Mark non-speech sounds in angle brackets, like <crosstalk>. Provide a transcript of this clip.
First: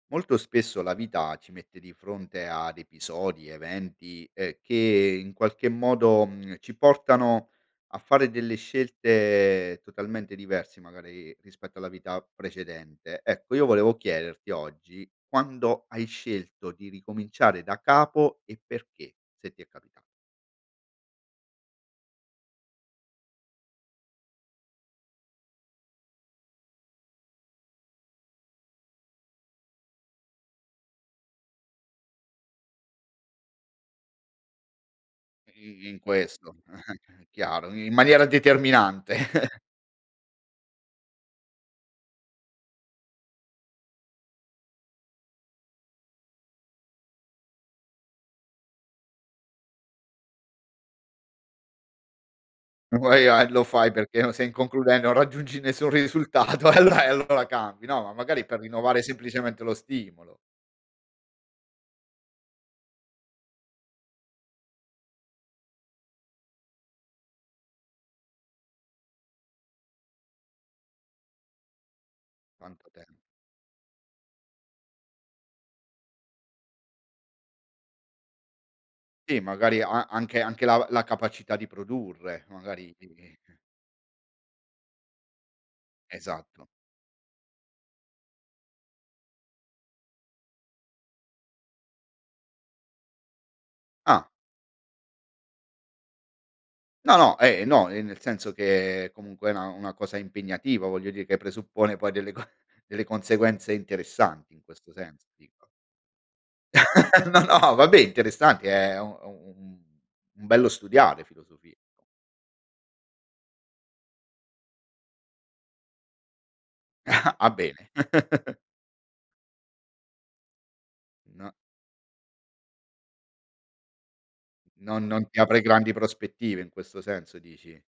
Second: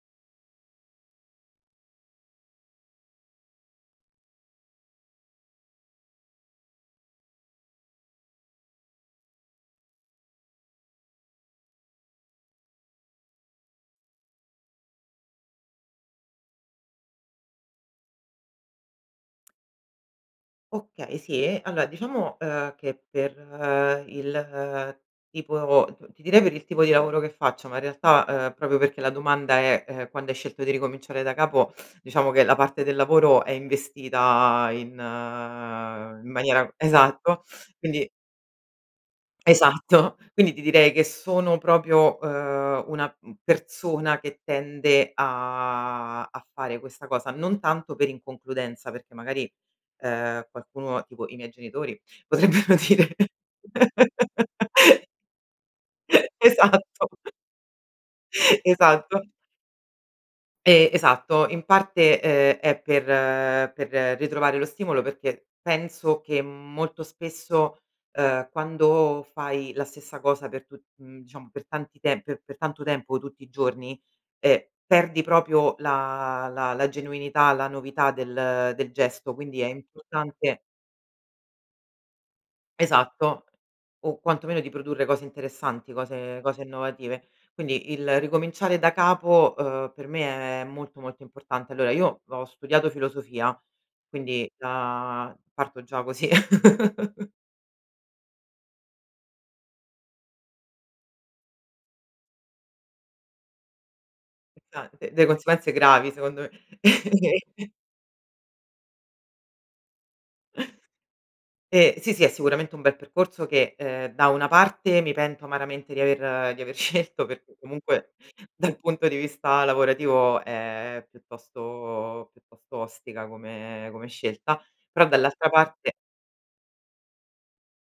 Molto spesso la vita ci mette di fronte ad episodi, eventi, ehm, che in qualche modo, mhmm, ci portano a fare delle scelte totalmente diversi magari rispetto alla vita precedente. Ecco, io volevo chiederti oggi quando hai scelto di ricominciare da capo e perché, se ti è capita Okay, sì, e allora diciamo, ehm, che per il tipo t ti direi per il tipo di lavoro che faccio, ma in realtà, ehm, proprio perché la domanda è, ehm, quando hai scelto di ricominciare da capo, diciamo che la parte del lavoro è investita in I i in in questo, maniera <chuckles> esatto, chiaro, in quindi maniera determinante. <chuckles> Esatto, quindi ti direi che sono proprio, ehm, una, uhm, persona che tende a a fare questa cosa, non tanto per inconcludenza, perché magari, ehm, qualcuno tipo i miei genitori potrebbero dire Guai a lo fai perché no sei <laughs> inconcluden non raggiungi nessun <chuckles> risultato e allo Esatto. e <chuckles> allora cambi, no ma magari per rinnovare Esatto. semplicemente lo stimolo. E esatto. In parte, uhm, è per per ritrovare lo stimolo, perché penso che molto spesso, uhm, quando fai la stessa cosa per tu uhm, diciamo per tanti te pe per tanto Quanto tem tempo tutti i giorni, ehm, perdi proprio la la la genuinità, la novità del del gesto, Sì, quindi è magari ha anche importante anche la la capacità di produrre, magari di Esatto. O quantomeno di produrre cose interessanti, cose cose Esatto. innovative. Quindi il ricominciare da capo, uhm, per me è molto, molto importante. Allora io ho studiato filosofia, Ah. quindi già parto già così. No, <chuckles> no, eh, no, e nel senso che comunque è una una cosa impegnativa voglio di che presuppone poi delle co delle conseguenze interessanti, in Esa questo de de senso dico. conseguenze gravi secondo me. <laughs> <chuckles> No, va beh, interessante è u u un un bello studiare, filosofia. Eh, sì, sì, è sicuramente un bel percorso che, ehm, da una parte mi pento amaramente di aver di aver scelto <chuckles> Ah, perché bene. comunque <chuckles> dal punto di vista lavorativo è No piuttosto piuttosto ostica come come scelta, Non però non ti dall'altra apre grandi parte prospettive, in questo senso dici?